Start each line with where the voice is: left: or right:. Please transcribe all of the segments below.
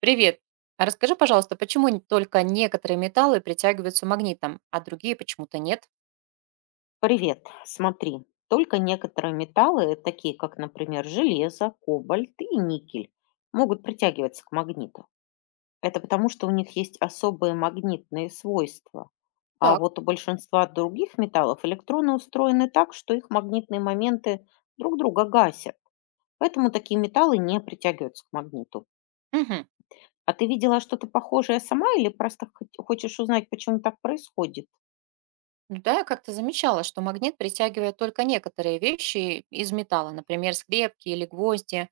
right: Привет. Расскажи, пожалуйста, почему только некоторые металлы притягиваются магнитом, а другие почему-то нет?
left: Привет, смотри, только некоторые металлы, такие как, например, железо, кобальт и никель, могут притягиваться к магниту. Это потому, что у них есть особые магнитные свойства. А
right: Так.
left: вот у большинства других металлов электроны устроены так, что их магнитные моменты друг друга гасят. Поэтому такие металлы не притягиваются к магниту.
right: Мгм.
left: А ты видела что-то похожее сама или просто хочешь узнать, почему так происходит?
right: Ну Да, я как-то замечала, что магнит притягивает только некоторые вещи из металла, например, скрепки или гвозди.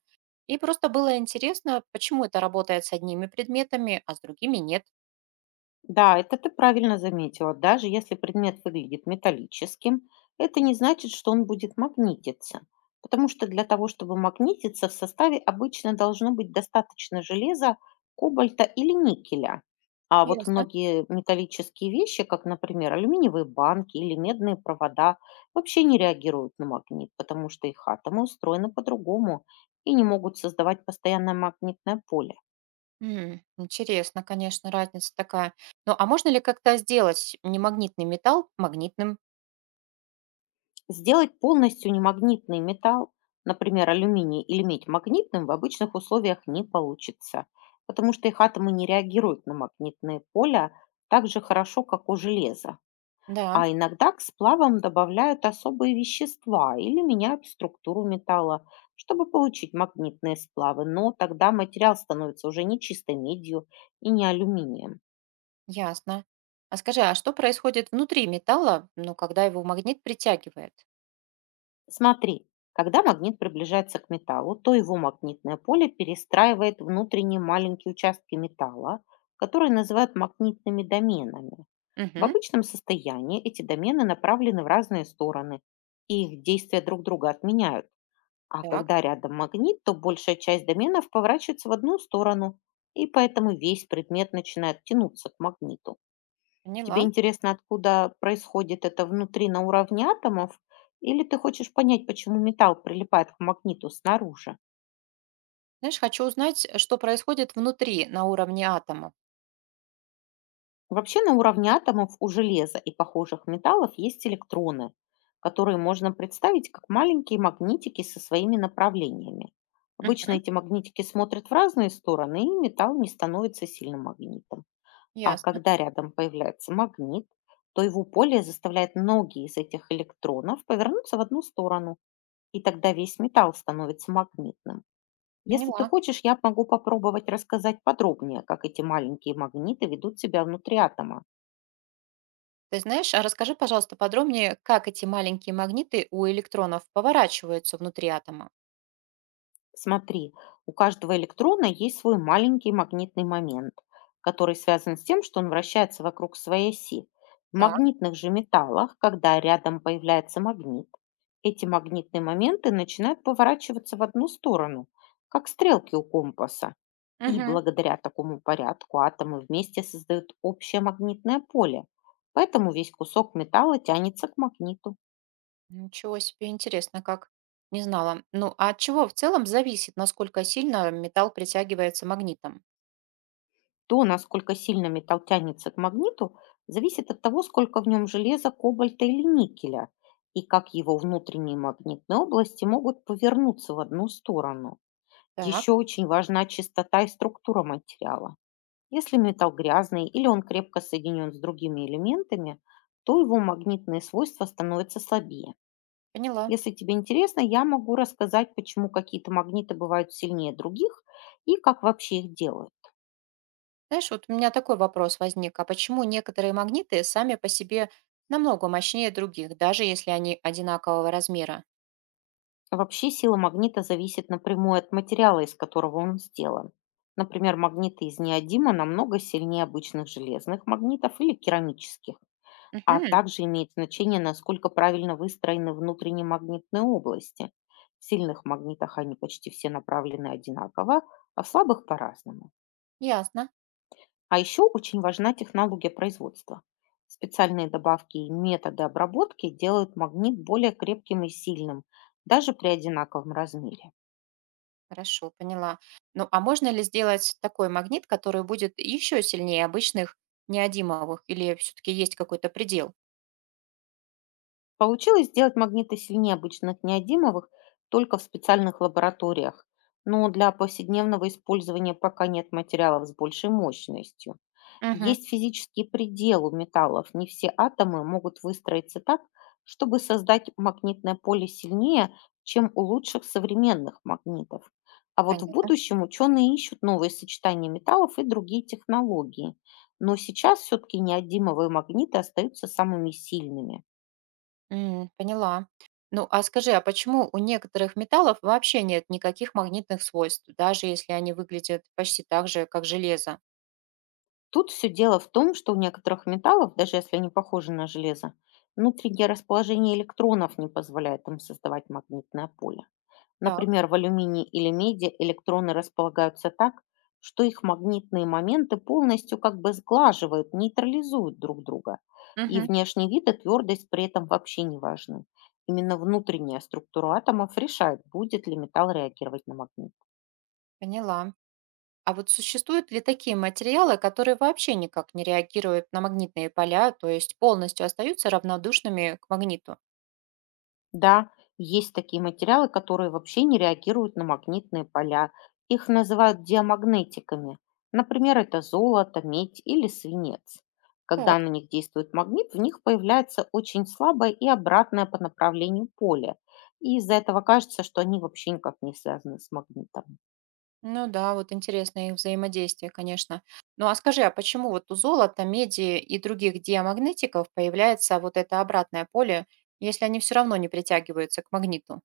right: И просто было интересно, почему это работает с одними предметами, а с другими нет.
left: Да, это ты правильно заметила. Даже если предмет выглядит металлическим, это не значит, что он будет магнититься. Потому что для того, чтобы магнититься, в составе обычно должно быть достаточно железа, кобальта или никеля. А вот
right: Ясно.
left: многие металлические вещи, как, например, алюминиевые банки или медные провода, вообще не реагируют на магнит, потому что их атомы устроены по-другому и не могут создавать постоянное магнитное поле.
right: Интересно, конечно, разница такая. Ну, а можно ли как-то сделать немагнитный металл магнитным?
left: Сделать полностью немагнитный металл, например, алюминий или медь, магнитным в обычных условиях не получится, потому что их атомы не реагируют на магнитные поля так же хорошо, как у железа. А
right: Да.
left: иногда к сплавам добавляют особые вещества или меняют структуру металла, чтобы получить магнитные сплавы, но тогда материал становится уже не чистой медью и не алюминием.
right: Ясно. А скажи, а что происходит внутри металла, ну, когда его магнит притягивает?
left: Смотри, когда магнит приближается к металлу, то его магнитное поле перестраивает внутренние маленькие участки металла, которые называют магнитными доменами. В
right: Мгм.
left: обычном состоянии эти домены направлены в разные стороны, и их действия друг друга отменяют. А
right: Так,
left: когда рядом магнит, то большая часть доменов поворачивается в одну сторону, и поэтому весь предмет начинает тянуться к магниту. Тебе
right: поняла.
left: интересно, откуда происходит это внутри на уровне атомов, или ты хочешь понять, почему металл прилипает к магниту снаружи?
right: Знаешь, хочу узнать, что происходит внутри на уровне атомов.
left: Вообще на уровне атомов у железа и похожих металлов есть электроны, которые можно представить как маленькие магнитики со своими направлениями. Обычно
right: Мгм.
left: эти магнитики смотрят в разные стороны, и металл не становится сильным магнитом. А
right: Ясно,
left: когда рядом появляется магнит, то его поле заставляет многие из этих электронов повернуться в одну сторону, и тогда весь металл становится магнитным. Если ты
right: поняла.
left: хочешь, я могу попробовать рассказать подробнее, как эти маленькие магниты ведут себя внутри атома.
right: Ты знаешь, а расскажи, пожалуйста, подробнее, как эти маленькие магниты у электронов поворачиваются внутри атома.
left: Смотри, у каждого электрона есть свой маленький магнитный момент, который связан с тем, что он вращается вокруг своей оси. В
right: Так,
left: магнитных же металлах, когда рядом появляется магнит, эти магнитные моменты начинают поворачиваться в одну сторону, как стрелки у компаса. И
right: мгм.
left: благодаря такому порядку атомы вместе создают общее магнитное поле, поэтому весь кусок металла тянется к магниту.
right: Ничего себе, интересно, как. Не знала. Ну, а от чего в целом зависит, насколько сильно металл притягивается магнитом?
left: То, насколько сильно металл тянется к магниту, зависит от того, сколько в нем железа, кобальта или никеля, и как его внутренние магнитные области могут повернуться в одну сторону.
right: Так,
left: Еще очень важна чистота и структура материала. Если металл грязный или он крепко соединен с другими элементами, то его магнитные свойства становятся слабее.
right: поняла.
left: Если тебе интересно, я могу рассказать, почему какие-то магниты бывают сильнее других и как вообще их делают.
right: Знаешь, вот у меня такой вопрос возник. А почему некоторые магниты сами по себе намного мощнее других, даже если они одинакового размера?
left: Вообще сила магнита зависит напрямую от материала, из которого он сделан. Например, магниты из неодима намного сильнее обычных железных магнитов или керамических, а
right: Угу,
left: также имеет значение, насколько правильно выстроены внутренние магнитные области. В сильных магнитах они почти все направлены одинаково, а в слабых по-разному.
right: ясно.
left: А еще очень важна технология производства. Специальные добавки и методы обработки делают магнит более крепким и сильным, даже при одинаковом размере.
right: Хорошо, поняла. Ну, а можно ли сделать такой магнит, который будет еще сильнее обычных неодимовых? Или все-таки есть какой-то предел?
left: Получилось сделать магниты сильнее обычных неодимовых только в специальных лабораториях, но для повседневного использования пока нет материалов с большей мощностью.
right: Угу,
left: Есть физический предел у металлов, не все атомы могут выстроиться так, чтобы создать магнитное поле сильнее, чем у лучших современных магнитов. А вот в
right: понятно.
left: будущем ученые ищут новые сочетания металлов и другие технологии. Но сейчас все-таки неодимовые магниты остаются самыми сильными.
right: Поняла. Ну, а скажи, а почему у некоторых металлов вообще нет никаких магнитных свойств, даже если они выглядят почти так же, как железо?
left: Тут все дело в том, что у некоторых металлов, даже если они похожи на железо, внутреннее расположение электронов не позволяет им создавать магнитное поле.
right: Так,
left: Например, в алюминии или меди электроны располагаются так, что их магнитные моменты полностью как бы сглаживают, нейтрализуют друг друга. И
right: угу,
left: внешний вид и твердость при этом вообще не важны. Именно внутренняя структура атомов решает, будет ли металл реагировать на магнит.
right: поняла. А вот существуют ли такие материалы, которые вообще никак не реагируют на магнитные поля, то есть полностью остаются равнодушными к магниту?
left: Да, есть такие материалы, которые вообще не реагируют на магнитные поля. Их называют диамагнетиками. Например, это золото, медь или свинец. Когда
right: Так.
left: на них действует магнит, в них появляется очень слабое и обратное по направлению поле. И из-за этого кажется, что они вообще никак не связаны с магнитом.
right: Ну да, вот интересное их взаимодействие, конечно. Ну а скажи, а почему вот у золота, меди и других диамагнетиков появляется вот это обратное поле, если они все равно не притягиваются к магниту?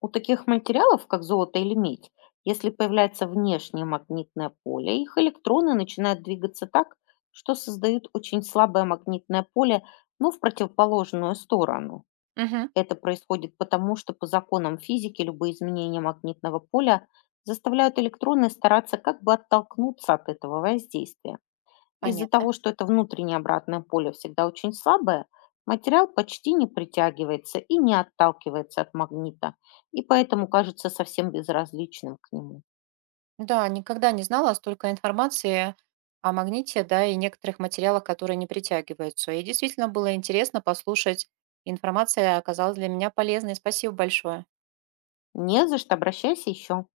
left: У таких материалов, как золото или медь, если появляется внешнее магнитное поле, их электроны начинают двигаться так, что создают очень слабое магнитное поле, но в противоположную сторону.
right: Угу,
left: Это происходит потому, что по законам физики любые изменения магнитного поля заставляют электроны стараться как бы оттолкнуться от этого воздействия. Из-за
right: понятно.
left: того, что это внутреннее обратное поле всегда очень слабое, материал почти не притягивается и не отталкивается от магнита, и поэтому кажется совсем безразличным к нему.
right: Да, никогда не знала столько информации о магните, да, и некоторых материалах, которые не притягиваются. И действительно было интересно послушать. Информация оказалась для меня полезной. Спасибо большое.
left: Не за что, обращайся еще.